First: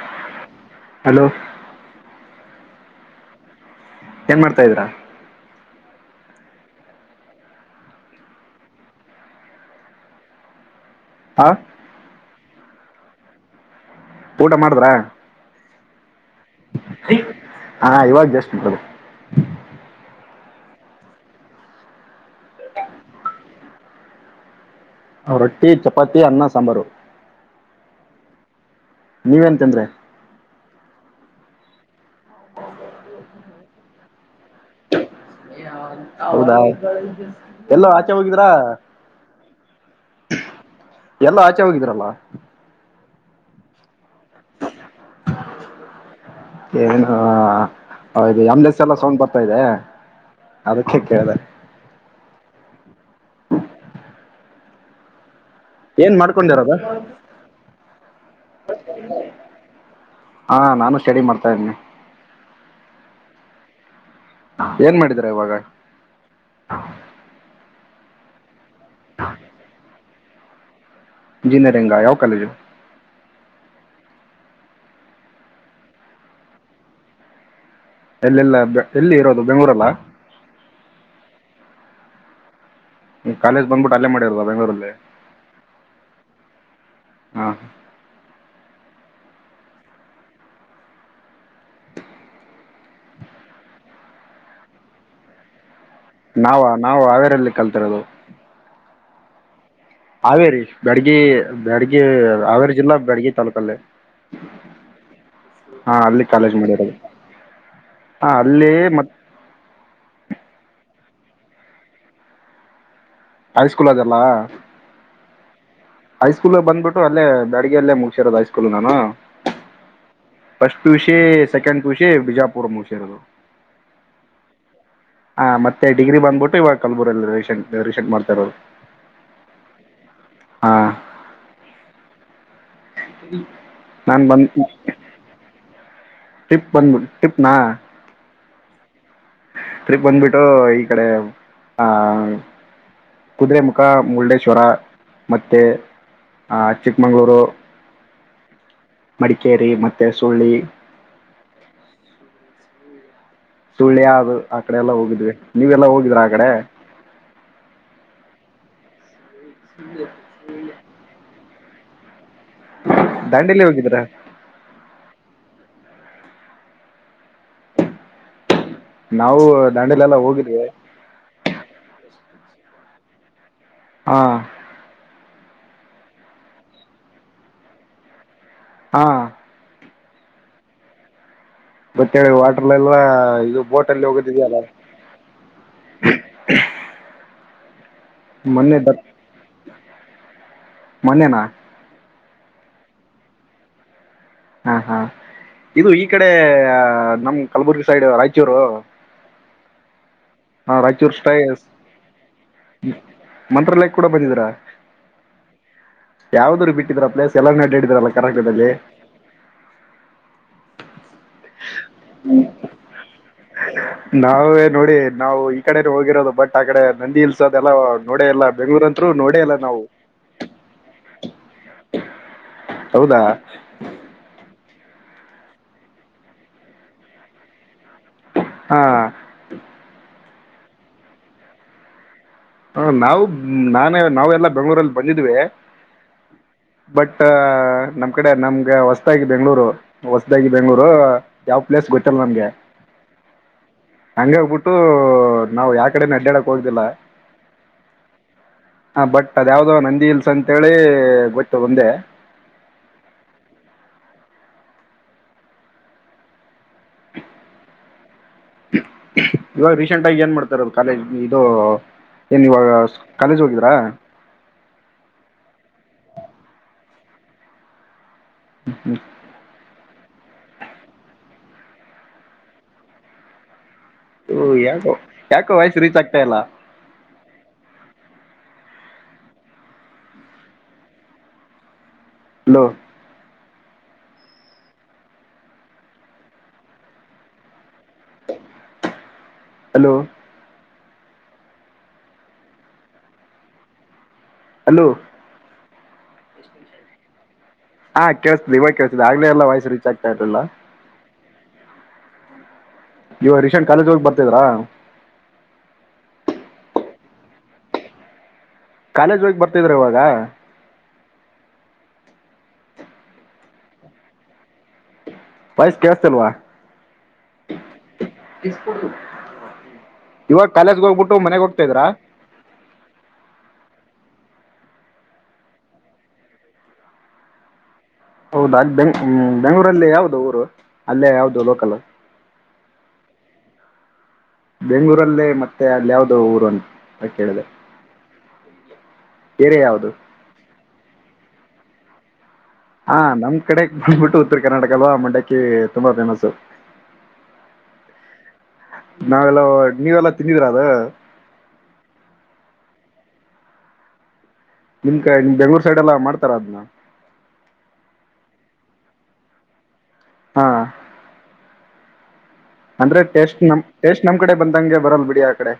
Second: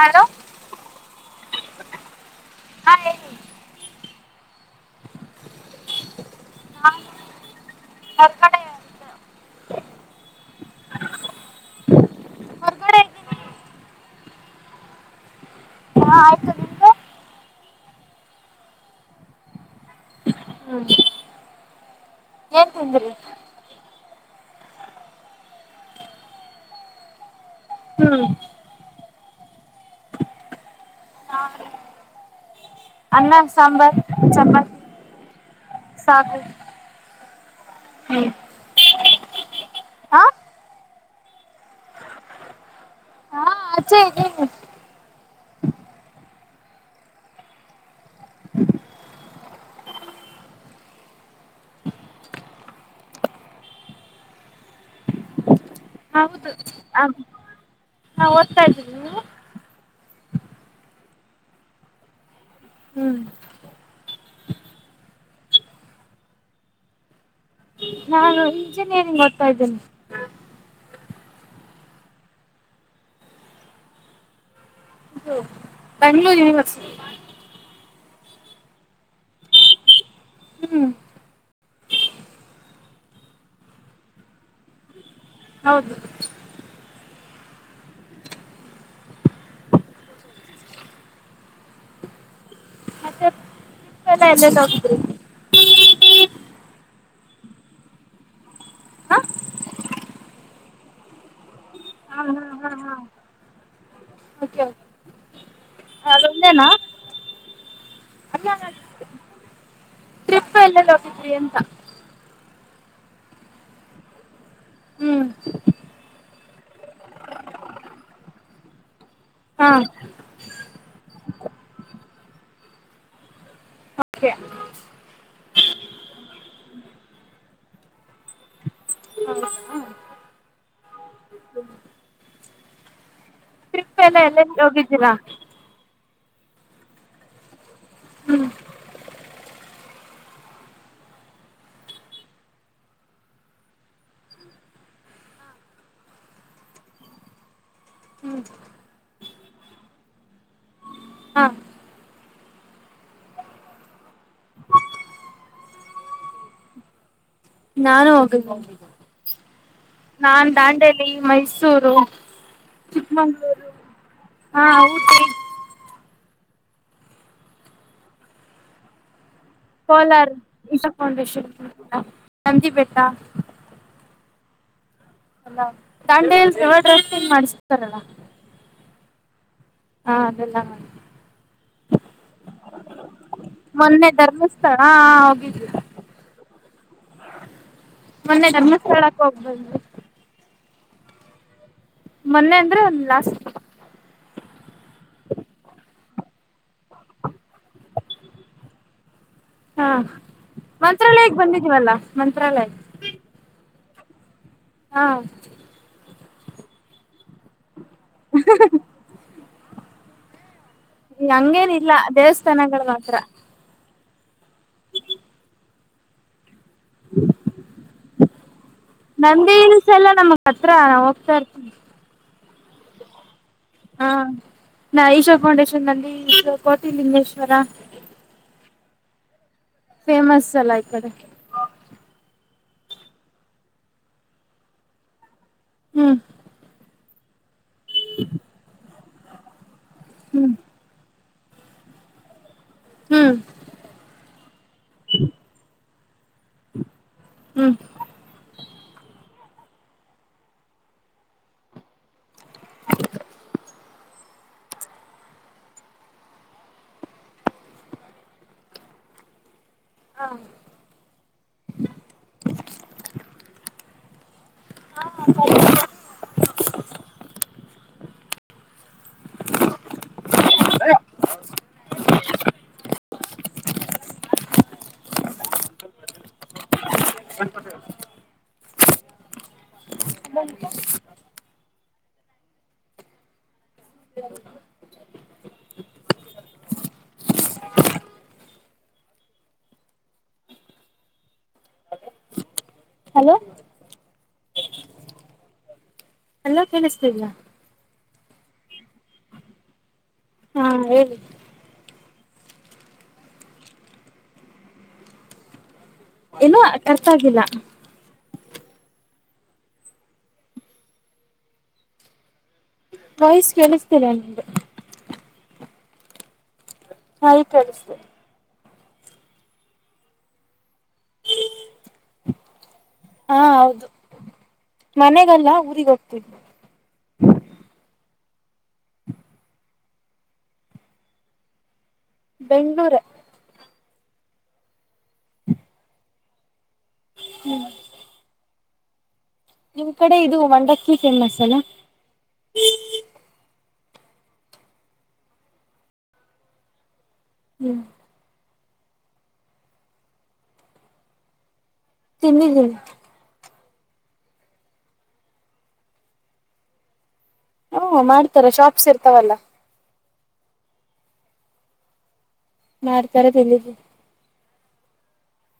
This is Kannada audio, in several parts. ಹಲೋ ಹಲೋ ಹಾ ಹೇಳಿ [unintelligible] ಏನ್ ಮಾಡ್ತಾ ಇದ್ದೀರಾ. ನಾನು [unintelligible] ಹಾ ಹೊರಗಡೆ ಇದ್ದೀನಿ ಊಟ ಮಾಡಿದ್ರ ಹಾಂ ಆಯಿತು ನಿಮ್ಮದು ಹಾ ಇವಾಗ ಜಸ್ಟ್. [unintelligible] ಹ್ಮ [unintelligible] ಏನ್ ತಿಂದ್ರಿ. ರೊಟ್ಟಿ ಚಪಾತಿ ಅನ್ನ ಸಾಂಬಾರ. ಹ್ಮ್ ನೀವ್ ಏನ್ ತಿಂದ್ರಿ. [unintelligible] ಅನ್ನ ಸಾಂಬಾರ್ ಚಪತ್ ಹೌದಾ ಎಲ್ಲೋ ಆಚೆ ಹಾಂ ಹೋಗಿದ್ರಾ. ಎಲ್ಲೋ ಆಚೆ ಹೋಗಿದ್ರಲ್ಲ. [unintelligible] [unintelligible] ಏನೋ [unintelligible] ಅಮ್ಲೆಸ್ ಎಲ್ಲ ಸೊಂಡ್ ಬರ್ತಾ ಇದೆ. ಅದಕ್ಕೆ ಕೇಳಿದೆ. ಏನ್ ಹೌದು ಮಾಡ್ಕೊಂಡಿರೋದು [unintelligible] ಓದ್ತಾ [unintelligible] ಹಾ ನಾನು ಸ್ಟಡಿ ಮಾಡ್ತಾ ಇದೀನಿ. ಹ್ಮ್ ಏನ್ ಮಾಡಿದಿರಾ [unintelligible] ಇವಾಗ. ನಾನು ಇಂಜಿನಿಯರಿಂಗ್ ಓದ್ತಾ ಇದ್ದೇನೆ. ಇಂಜಿನಿಯರಿಂಗ ಯಾವ ಕಾಲೇಜು. ಇದು ಬೆಂಗಳೂರು ಯೂನಿವರ್ಸಟಿ. ಎಲ್ಲೆಲ್ಲ ಎಲ್ಲಿ ಇರೋದು ಬೆಂಗಳೂರಲ್ಲ. ಹ್ಮ್ ನಿಮ್ಮ ಕಾಲೇಜ ಬಂದ್ಬಿಟ್ಟುಅಲ್ಲೇ ಮಾಡಿರೋದ ಬೆಂಗಳೂರಲ್ಲಿ. ಹೌದು ಹಾ ಎಲೆಲ್ಲಿ ಹೋಗಿದ್ರಿ ನಾವ ನಾವು ಹಾವೇರಲ್ಲಿ ಕಲ್ತಿರೋದು. ಹಾಂ ಹಾವೇರಿ ಬ್ಯಾಡ್ಗಿ ಬ್ಯಾಡ್ಗಿ ಹಾಂ ಹಾಂ ಹಾವೇರಿ ಹಾಂ ಜಿಲ್ಲಾ ಹಾಂ ಬ್ಯಾಡ್ಗಿ ತಾಲೂಕಲ್ಲಿ. ಓಕೆ ಓಕೆ ಹಾ ಅಲ್ಲಿ ಕಾಲೇಜ್ ಅದೊಂದೇನಾ ಮಾಡಿರೋದು ಹಾ ಅಲ್ಲ ಅಲ್ಲಿ ಮತೆ. ಟ್ರಿಪ್ [unintelligible] ಅಂತ ಹೈ ಸ್ಕೂಲ್ ಅದೆಲ್ಲ. ಹ್ಮ್ ಹೈ ಸ್ಕೂಲ್ ಬಂದ್ಬಿಟ್ಟು ಅಲ್ಲೇ ಬ್ಯಾಡಗೆಯಲ್ಲೇ ಮುಗಸಿರೋದು ಹೈ ಸ್ಕೂಲ್ ನಾನು. ಹಾ first P U C, second P U C Bijapur ಅಲ್ಲಿ ಮುಗಿಸಿರೋದು ನಾನು. ಓಕೆ ಹಾ ಮತ್ತೆ ಡಿಗ್ರಿ ಬಂದಬಿಟ್ಟು ಇವಾಗ ಕಲಬುರಲ್ಲಿಟ್ ರೀಸೆಟ್ ಮಾಡತಿರೋದು. ಹೌದ. ಹಾ [inaudible] ಟ್ರಿಪ್ ಎಲ್ಲ ಬಂದ್ ಎಲೇಲಿ ಹೋಗಿದ್ದೀರಾ. ಟ್ರಿಪ್ ಬಂದಬಿಟ್ಟು ಟ್ರಿಪ್ನಾ. ಹ್ಮ್ ಟ್ರಿಪ್ ಬಂದ್ಬಿಟ್ಟು ಈ ಕಡೆ ಆ. ಕುದುರೆಮುಖ ಮುರುಡೇಶ್ವರ ಮತ್ತೆ. ಆಹ ಚಿಕ್ಕಮಂಗ್ಗಳೂರು ಹ್ಮ್ ಮಡಿಕೇರಿ ಮತ್ತೆ ಸುಳ್ಳಿ. ಹಾ ಸುಳ್ಯ ಅದು ಆಕಡೆ ಎಲ್ಲ ಹೋಗಿದ್ವಿ ನೀವೆಲ್ಲಾ ಹೋಗಿದ್ರ ಆಕಡೆ. ನಾನು ಹೋಗಿದ್ವು. ನಾನ್ ದಾಂಡೇಲಿ, ಮೈಸೂರು, ದಾಂಡೇಲಿ ಚಿಕ್ಕಮಂಗಳೂರು ಹೋಗಿದ್ರ ಹಾ ಹೌದ್ರಿ. ನಾವು ದಾಂಡೇಲಿ ಎಲ್ಲ ಕೋಲಾರ್ ಹೋಗಿದ್ವಿ ಇಶಾಫೌಂಡೇಶನ್ ನಂದಿಬೆಟ್ಟ. ಹಾ ದಾಂಡೇಲಿ ಅಲ್ಲಿ [unintelligible] ಮಾಡ್ತಾರಲ್ಲ. ಹಾ ಹಾ ಅದೆಲ್ಲ. ಮತ್ತೆ ವಾಟರ್ಲೆಲ್ಲ ಇದು. ಬೋಟ್ ಅಲ್ಲಿ ಮೊನ್ನೆ ಹೋಗೋದಿದೆಯಲ್ಲ ಧರ್ಮಸ್ಥಳ ಹೋಗಿದ್ವಿ. ಮೊನ್ನೆ ಧರ್ಮಸ್ಥಳಕ್ಕೆ ಹೋಗಿ ಬಂದ್ವಿ. ಮೊನ್ನೆನಾ. ಮೊನ್ನೆ ಅಂದ್ರೆ ಒಂದು ಲಾಸ್ಟ್ ಹಾ ಹಾ ಇದು ಈಕಡೆ ನಮ್ ಕಲಬುರ್ಗಿ ಸೈಡ್ ರಾಯಚೂರು ಹಾ ಹಾ ರಾಯಚೂರು ಸ್ಟೈ ಮಂತ್ರಾಲಯಕ್ಕೆ ಬಂದಿದೀವಲ್ಲಾ ಮಂತ್ರಾಲಯ. ಮಂತ್ರಾಲಯ ಕೂಡ ಬಂದಿದೀರಾ. ಹಾ ಯಾವ್ದ್ರು ಬಿಟ್ಟಿದ್ರ ಪ್ಲೇಸ್ ಎಲ್ಲ ನಡ್ಡಿದರಲ್ಲ ಕರ್ನಾಟದಲ್ಲಿ ಈ ಹಂಗೇನ ಇಲ್ಲ ದೇವಸ್ಥಾನಗಳ ಮಾತ್ರ ನಾವುವೆ ನೋಡಿ ನಾವು ಈ ಕಡೆ ಹೋಗಿರೋದು ಬಟ್ ಆ ಕಡೆ ನಂದಿ ಹಿಲ್ಸ್ ಅದೆಲ್ಲ ನೋಡೇ ಇಲ್ಲ ಬೆಂಗಳೂರ್ ಅಂತ್ ನಂದಿ ಹಿಲ್ಸ್ ಎಲ್ಲಾ ನಮಗ್ ಹತ್ರ ನಾ ಹೋಗ್ತಾ ಇರ್ತೀವಿ ಹೌದಾ ಹಾಂ ನಾ ಈಶಾ ಫೌಂಡೇಶನ್ ಅಲ್ಲಿ ಕೋಟಿ ಲಿಂಗೇಶ್ವರ ಹಾಂ ಫೇಮಸ್ ಅಲ್ಲ ಈ ಕಡೆ ಹಾಂ ನಾವು ನಾನೇ ನಾವೆಲ್ಲಾ ಬೆಂಗಳೂರಲ್ಲಿ ಬಂದಿದ್ವಿ ಹ್ಮ್ ಬಟ್ ನಮ್ ಕಡೆ ನಮ್ಗೆ ಹೊಸದಾಗಿ ಬೆಂಗ್ಳೂರು ಹೊಸದಾಗಿ ಹ್ಮ್ ಬೆಂಗ್ಗಳೂರು ಯಾವ್ ಪ್ಲೇಸ್ ಗೊತ್ತಲ್ಲ ನಮ್ಗೆ ಹ್ಮ್ ಹಂಗೆ ಹೊಗ್ ಬಿಟ್ಟು ನಾವು ಯಾ ಕಡೆನು ಅಡ್ಡಾಡಕ್ ಹೋಗ್ದಿಲ್ಲ ಹ್ಮ್ ಹಾಂ ಬಟ್ ಅದ ಯಾವ್ದೋ ನಂದಿ ಹಿಲ್ಸ್ ಅಂತೇಳಿ ಗೊತ್ ಒಂದೇ [unintelligible] [inaudible] ಇವಾಗ ರೀಸೆಂಟ್ ಆಗಿ ಏನ್ ಮಾಡ್ತಾರೋದು ಕಾಲೇಜ್ ಇದು ಏನ್ ಇವಾಗ ಕಾಲೇಜ್ ಹೋಗಿದ್ರಾ [inaudible] [inaudible] [inaudible] ಓ ಯಾಕೋ ಯಾಕೋ ವಾಯ್ಸ್ ರೀಚ್ ಆಗ್ತಾ ಇಲ್ಲ [unintelligible] [unintelligible] ಲೋ [unintelligible] ಹಲೋ ಹಲೋ ಅಲೋ ಎಲ್ಲ ಕೇಳಿಸ್ತಿದಿಯಾ ಹಾ ಕೇಸ್ತ್ವ ಕೇಳ್ತ್ ಆಗ್ಲೇಲ್ಲ ವಾಯ್ಸ್ ರೀಚ್ ಆಗ್ತಾ ಇರ್ಲಿಲ್ಲ ಹಾಂ ಹೇಳಿ ಇವಾಗ ರಿಸೆಂಟ್ ಕಾಲೇಜ ಹೋಗಿ ಬರ್ತಿದ್ರಾ ಏನು ಅರ್ತ ಆಗಿಲ್ಲ ಕಾಲೇಜ್ ಹೋಗಿ ಬರ್ತಿದ್ರ ಇವಾಗ ವಾಯ್ಸ್ ಕೇಸ್ತಿದೆ ನಂಗೆ ವಾಯ್ಸ್ ಕೇಳ್ಸ್ತೀಲ್ವಾ ಹಾಂ ಈಗ ಕೇಳ್ಸ್ತಾ ಇವಾಗ ಕಾಲೇಜ್ಗೆ ಹೋಗ್ಬಿಟ್ಟು ಮನೆಗ್ ಹೋಗ್ತಾ ಇದಿರಾ ಹಾಂ ಹೌದು ಮನೆಗಲ್ಲ ಊರಿಗೆ ಹೋಗ್ತಿನ್ ಹೌದ ಅಲ್ಲಿ ಬೆಂಗ್ ಹ್ಮ್ ಬೆಂಗ್ಗಳೂರಲ್ಲಿ ಯಾವುದು ಊರು ಅಲ್ಲೇ ಯಾವುದು ಲೋಕಲ್ ಬೆಂಗಳೂರ್ರೆ ಬೆಂಗಳೂರಲ್ಲಿ ಮತ್ತೆ ಅಲ್ಲಿ ಯಾವುದೋ ಊರುಂತ ಕೇಳಿದೆ ಏರಿಯಾ ಯಾವ್ದು ನಿಮ್ ಕಡೆ ಇದು ಮಂಡಕ್ಕಿ ಫೇಮಸ್ ಅಲ ಹಾ ನಮ್ ಕಡೆ ಬಂದ್ಬಿಟ್ಟು ಉತ್ತರ ಕರ್ನಾಟಕಲ್ಲವಾ ಮಂಡಕ್ಕಿ ತುಂಬಾ ಫೇಮಸ್ ಹ್ಮ್ [unintelligible] ನಾವೆಲ್ಲೊ ನೀವೆಲ್ಲಾ ತಿಂದಿದೀರಾ ಅದು. ತಿಂದಿದೀನಿ. [unintelligible] ನಿಮ್ ಕ ನಿಮ್ ಬೆಂಗಳೂರು ಸೈಡೆ ಎಲ್ಲ ಮಾಡ್ತಾರ ಅದ್ನ. ಹು ಮಾಡ್ತಾರೆ ಶಾಪ್ಸ್ ಇರ್ತಾವಲ್ಲ. ಹಾ [unintelligible] ಅಂದ್ರೆ ಮಾಡ್ತಾರೆ ಟೇಸ್ಟ್ [unintelligible] ನಮ್ ತಿಂದಿದ್ದೀನಿ ಟೇಸ್ಟ್ ನಮ್ ಕಡೆ ಬಂದಂಗೆ ಬರಲ್ ಬಿಡಿ ಆ ಕಡೆ.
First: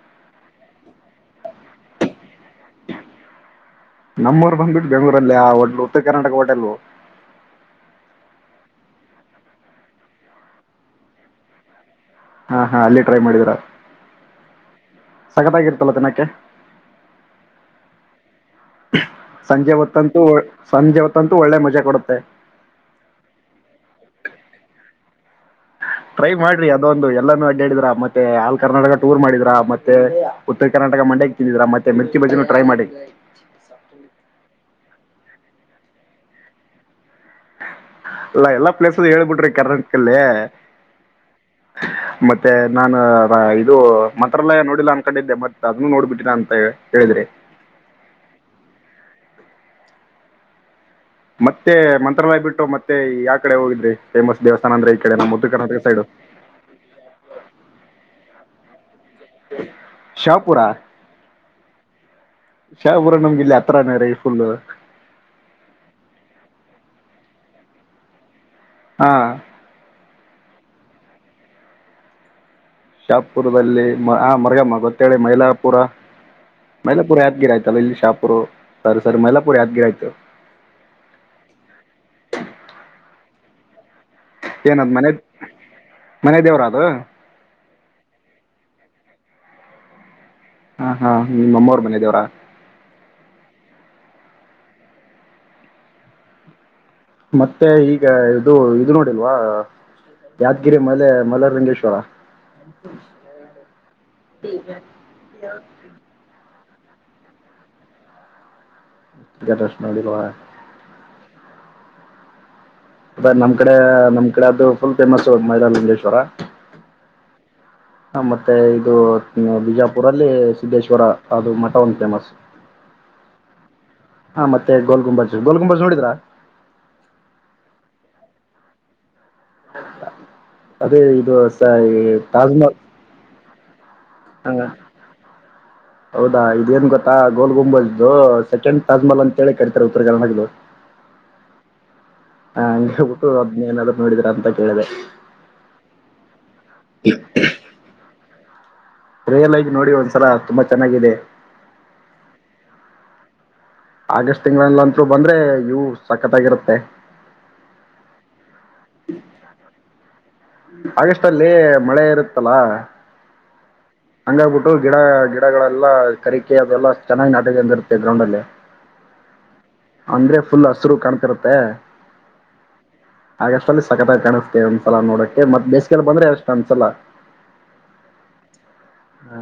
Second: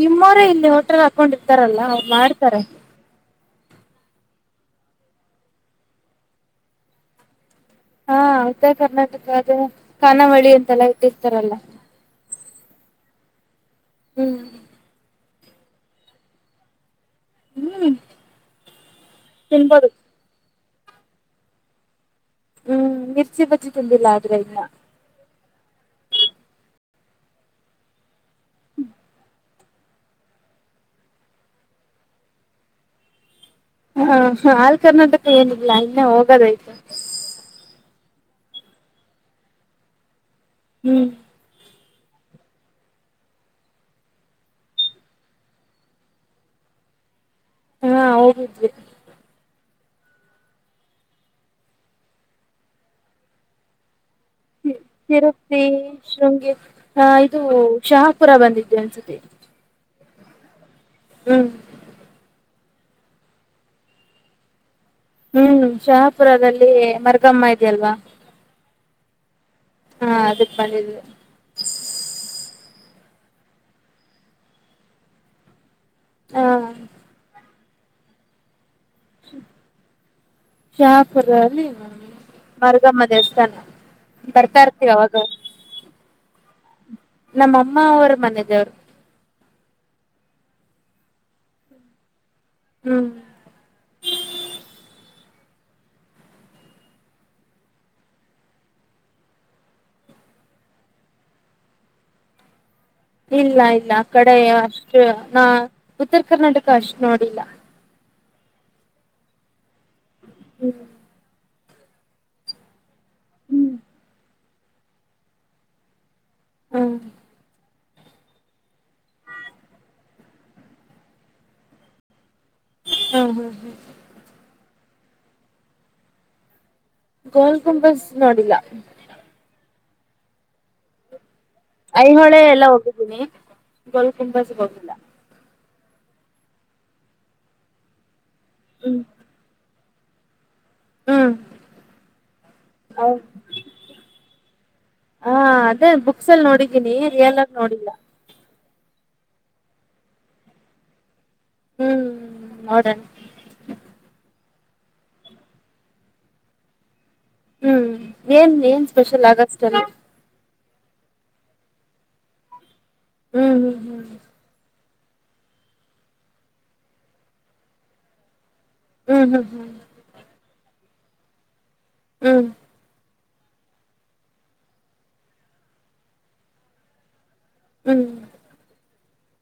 ನಿಮ್ಮ್ ಅವ್ರೆ ಇಲ್ಲಿ ಹೋಟ್ರೆಲ್ ಹಾಕೊಂಡ ಇರ್ತಾರಲ್ಲ ಅವ್ರು ಮಾಡ್ತಾರೆ. ನಮ್ಮ್ಊರು ಬಂದಬಿಟ್ಟು ಬೆಂಗಳೂರಲ್ಲಿ ಆ [unintelligible] ಉತ್ತರ ಕರ್ನಾಟಕ ಹೋಟೆಲು. ಹಾ ಉತ್ತರ ಕರ್ನಾಟಕದೆ ಕಾನಾವಳಿ ಅಂತೆಲ್ಲ ಇಟಿರ್ತಾರಲ್ಲ. ಹಾ ಹಾ ಅಲ್ಲಿ ಟ್ರೈ ಮಾಡಿದಿರ. ಹ್ಮ್ ಸಕ್ಕತಗಿರ್ತಲ್ಲ ತಿನ್ನಕ್ಕೆ. ಹ್ಮ್ ಸಂಜೆ ತಿನ್ಬೋದು ಹೊತ್ತಂತೂ ಸಂಜೆ ಹೊತ್ತಂತೂ ಒಳ್ಳೆ ಮಜಾ ಕೊಡುತ್ತೆ. ಹ್ಮ್ ಮಿರ್ಚಿ ಬಜ್ಜಿ ತಿಂದಿಲ್ಲ ಆದ್ರೆ ಇನ್ನ. ಟ್ರೈ ಮಾಡ್ರಿ ಅದೊಂದು ಎಲ್ಲಾನೂ ಅಡ್ಡಾಡಿದ್ರ ಮತ್ತೆ ಆಲ್ ಕರ್ನಾಟಕ ಟೂರ್ ಮಾಡಿದ್ರಾ ಮತ್ ತ್ತೆ ಉತ್ತರ ಕರ್ನಾಟಕ ಮಂಡಕ್ಕಿ ತಿಂದಿದ್ರಾ ಮತ್ತೆ ಮಿರ್ಚಿ ಬಜ್ಜಿನು ಟ್ರೈ ಮಾಡಿ. ಹ ಹಾಲ್ ಕರ್ನಾಟಕ ಏನಿಲ್ಲ ಇನ್ನ ಹೋಗದೈತೆ. [unintelligible] ಎಲ್ಲಾ ಪ್ಲೇಸ್ ಹೇಳ್ಬಿಟ್ರಿ ಕರ್ನಾಟಕಲ್ಲೇ. ಹ್ಮ್ ಹ ಮತ್ತೆ ನಾನ [unintelligible] ಇದು ಮಂತ್ರಾಲಯ ನೋಡಿಲ್ಲ ಅನ್ಕೊಂಡಿದ್ದೆ ಮತ್ ಅದನ್ನು ನೋಡ್ಬಿಟ್ಟಿ [unintelligible] ಅಂತ ಹೇಳಿದ್ರಿ. ಹಾ ಹೋಗಿದ್ವಿ. ಮತ್ತೆ ಮಂತ್ರಾಲಯ ಬಿಟ್ಟು ಮತ್ತೆ ಯಾವ ಕಡೆ ಹೋಗಿದ್ರಿ ಫೇಮಸ್ ದೇವಸ್ಥಾನ ಅಂದ್ರೆ ಈ ಕಡೆ ನಮ್ಮ ಉತ್ತರ್ ಕರ್ನಾಟಕ ಸೈಡ್ ಹಂಗೆ ಹಾ ಇದು ಶಹಾಪುರ ಬಂದಿದ್ದೆ. [unintelligible] ಶಾಪುರ. [unintelligible] [unintelligible] ಶಪುರ ನಮಗೆ ಇಲ್ಲಿ ಅತ್ರನೇ ರೀ [unintelligible] ಫುಲ್ ಹ್ಮ್ ಶಹಪುರದಲ್ಲಿ ಮರ್ಗಮ್ಮ ಇದೆಯಲ್ವಾ. ಹಾ ಹಾ ಅದಕ್ ಬಂದಿದ್ವಿ. ಶಾಪುರದಲ್ಲಿ [unintelligible] ಮರ್ಗಮ್ಮ ಗೊತ್ತೇಳಿ ಮೈಲಾಪುರ. ಹಾ [unintelligible] ಯಾದ್ಗಿರಿ ಆಯ್ತು ಇಲ್ಲಿ ಶಪುರ್ ಸಾರೀ ಸಾರೀ ಮೈಲಾಪುರ ಯಾದ್ಗಿರಿ [unintelligible] ಶಾಪುರಗದಲ್ಲಿ ಮರ್ಗಮ್ಮ ದೇವಸ್ಥಾನ. ಬರ್ತಾ ಇರ್ತೀವ ಏನದ್ ಮನೆ ಅವಾಗ ಅವಾಗ ಮನೆ ದೇವ್ರ ಅದು ನಮ್ಮ ಅಮ್ಮ ಅವ್ರ ಮನೆ ದೇವರ್. ಹಾ ಹಾ ನಿಮ್ಮಮ್ಮ ಅವ್ರ್ ಮನೆದೇವರ. ಹ್ಮ್ ಮತ್ತೆ ಈಗ ಇದು ಇದು ನೋಡಿಲ್ವಾ ಯಾದ್ಗೀರಿ ಮಲೆ ಮೈಲಾರಲಿಂಗೇಶ್ವರ. [unintelligible] ಇಲ್ಲ ಇಲ್ಲ ಆ ಕಡೆ ಅಷ್ಟು [unintelligible] ಉತ್ತರ ಕರ್ನಾಟಕ ಅಷ್ಟು ನೋಡಿಲ್ಲ. [unintelligible] ಹ್ಮ [unintelligible] [unintelligible] ನಮ್ ಕಡೆ ನಮ್ಮ ಕಡೆ ಅದು ಫುಲ್ ಫೇಮಸ್ ಮೈಲಾರ ಲಿಂಗೇಶ್ವರ. ಹಾ ಹ ಮತ್ತೆ ಇದು ಬಿಜಾಪುರಲ್ಲಿ ಸಿದ್ದೇಶ್ವರ ಅದು ಮಠ ಒಂದು ಫೇಮಸ್. ಹಾ ಹಾ ಹಾ ಹಾ ಮತ್ತೆ ಗೊಲ್ಗುಬಜ್ ಗೊಲ್ಗುಬಜ್ ನೋಡಿದ್ರ. ಗೋಲ್ಗುಂಬಜ ನೋಡಿಲ್ಲ. ಅದೇ ಇದು. ಸ- ಈ ಐಹೊಳೆ ಎಲ್ಲಾ ತಾಜ್ಮಹಲ್ ಹೋಗಿದ್ದೀನಿ ಹಾ ಗೊಲ್ಗುಬಜಗೆ ಹೋಗಿಲ್ಲ ಹೌದಾ ಇದೇಏನ್ ಗೊತ್ತಾ ಗೋಲ್ ಗೊಲ್ಗುಬಜ್ ಸೆಕೆಂಡ್ ತಾಜ್ಮಹಲ್ ಅಂತ ಹೇಳಿ ಕರೀ ತಾರೆ ಉತ್ತರಕರ್ನಾಟಕ ದವರು. ಹ್ಮ್ ಹಾ ಹಂಗೆ ಬಿಟ್ಟೂ ಅದ್ನ್ನ ಏನಾದ್ರೂ ನೋಡಿದ್ರಾ ಅಂತ ಕೇಳಿದೆ. ಹಾ ಅದೇ ಬುಕ್ಸ್ ಅಲ್ಲಿ ನೋಡಿದೀನಿ ರಿಯಲ್ ಆಗಿ ನೋಡಿಲ್ಲ. ರಿಯಲ್ ಆಗಿ ನೋಡಿ ಒಂದ್ಸಲ ತುಂಬಾ ಚೆನ್ನಾಗಿದೆ. ಹ್ಮ್ ನೋಡಣ. ಆಗಸ್ಟ್ ತಿಂಗಳಲ್ಲಂತರು ಬಂದ್ರೆ ವ್ಯೂ ಸಕತಾಗಿರುತ್ತೆ. ಹ್ಮ್ ಏನ್ ಏನ್ ಸ್ಪೆಷಲ್ ಆಗಷ್ಟಲ್ಲಿ. ಆಗಸ್ಟ್ ಅಲ್ಲಿ ಮಳೆ ಇರುತ್ತಲಾ. ಹ್ಮ್ ಹ್ಮ್ ಹ್ಮ್ ಹಂಗಾಗ್ಬಿಟ್ಟು ಗಿಡ ಗಿಡಗಳೆಲ್ಲಾ ಕರಿಕೆ ಅದೆಲ್ಲಾ ಚೆನ್ನಾಗಿ ನಾಟಕೊಂಡಿರುತ್ತೆ ಗ್ರೌಂಡ್ ಅಲ್ಲಿ. ಹ್ಮ್ ಹ್ಮ್ ಹ್ಮ್ ಅಂದ್ರೆ ಫುಲ್ ಹಸರು ಕಾಣ್ತಿರತ್ತೆ. ಹ್ಮ್ ಆಗಸ್ಟ್ ಅಲ್ಲಿ ಸಕತಾಗಿ ಕಾಣ್ತತೆವೆ ಒಂದ್ಸಲ ನೋಡಕಕ್ಕೆ ಮತ್ ಬೇಸಿಕಲ್ಲಿ ಬಂದ್ರೆ ಅಷ್ಟು ಅನ್ಸಲ. ಹ್ಮ್ ಹಾ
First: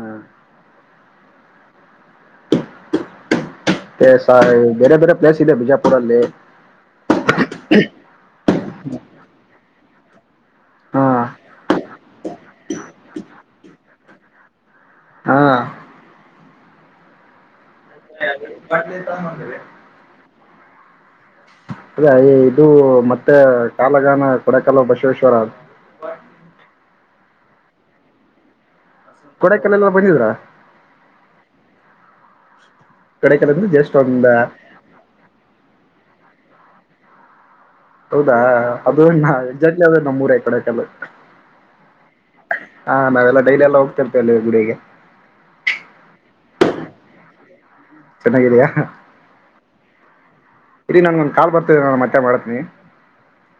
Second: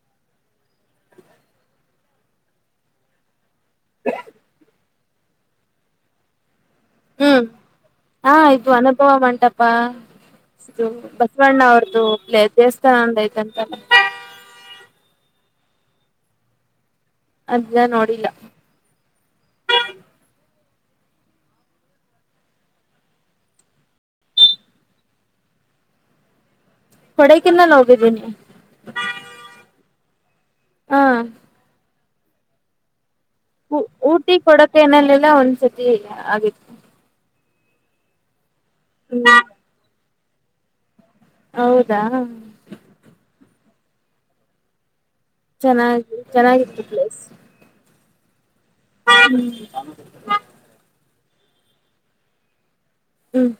ಎ ಸಾರೀ ಬೇರೆ ಬೇರೆ ಪ್ಲೇಸ್ ಇದೆ ಬಿಜಾಪುರದಲ್ಲಿ. ಹ್ಮ್ ಹಾ ಇದು ಅನುಭವ ಮಂಟಪಾ. ಇದು ಹಾ ಬಸವಣ್ಣ ಅವ್ರ್ದು ದೇವಸ್ಥಾನ ಒಂದ ಐತಂತಲ್ಲ. ಹಾ ಅದ್ನ್ನ ನೋಡಿಲ್ಲ. ಬಟ್ಲಿ ತಂಗೊಂಡ ಬಂದಿರಿ. ಅದೇಯ ಇದು ಮತ್ತೆ ಕಾಲಗಾನ ಕೊಡಕಲು ಬಸವೇಶ್ವರ. ಕೊಡಕನ್ನಲ್ಲ ಹೋಗಿದ್ದೀನಿ. ಕೊಡಿಕೇನ್ನಲ ಬಂದಿದ್ರಾ. ಹಾ ಕೊಡಕಲ್ ಅಂದ್ರೆ ಜಸ್ಟ್ ಒಂದ ಊಟಿ ಕೊಡೋಕೆನಲ್ಲೆಲ್ಲ ಒಂದ್ಸತಿ ಆಗಿತ್ತು. ಹೌದಾ ಅದುಾ ಹ್ಮ್ ಎಕ್ಸಾಕ್ಟ್ಲಿ ಅದೆ ನಮ್ಮೂರೇ ಕೊಡೆಕಲ್ಲು. ಹೌದಾ. ಹಾ ನಾವೆಲ್ಲ ಡೈಲಿ ಅಲ್ಲ ಹೋಗ್ತಿರ್ತೇವೆಲ್ಲಿ ಗುಡಿಗೆ. ಚೆನ್ನಾಗಿ ಚೆನ್ನಾಗಿತ್ತು ಪ್ಲೇಸ್. ಚನ್ನಗಿದ್ದೆಯಾ. ಹ್ಮ್ ರಿ ನಾನಗೊಂದು ಕಾಲ್ ಬರ್ತಿದೆ ನಾನ ಮತ್ತೆ ಮಾಡತೀನಿ. ಹ್ಮ್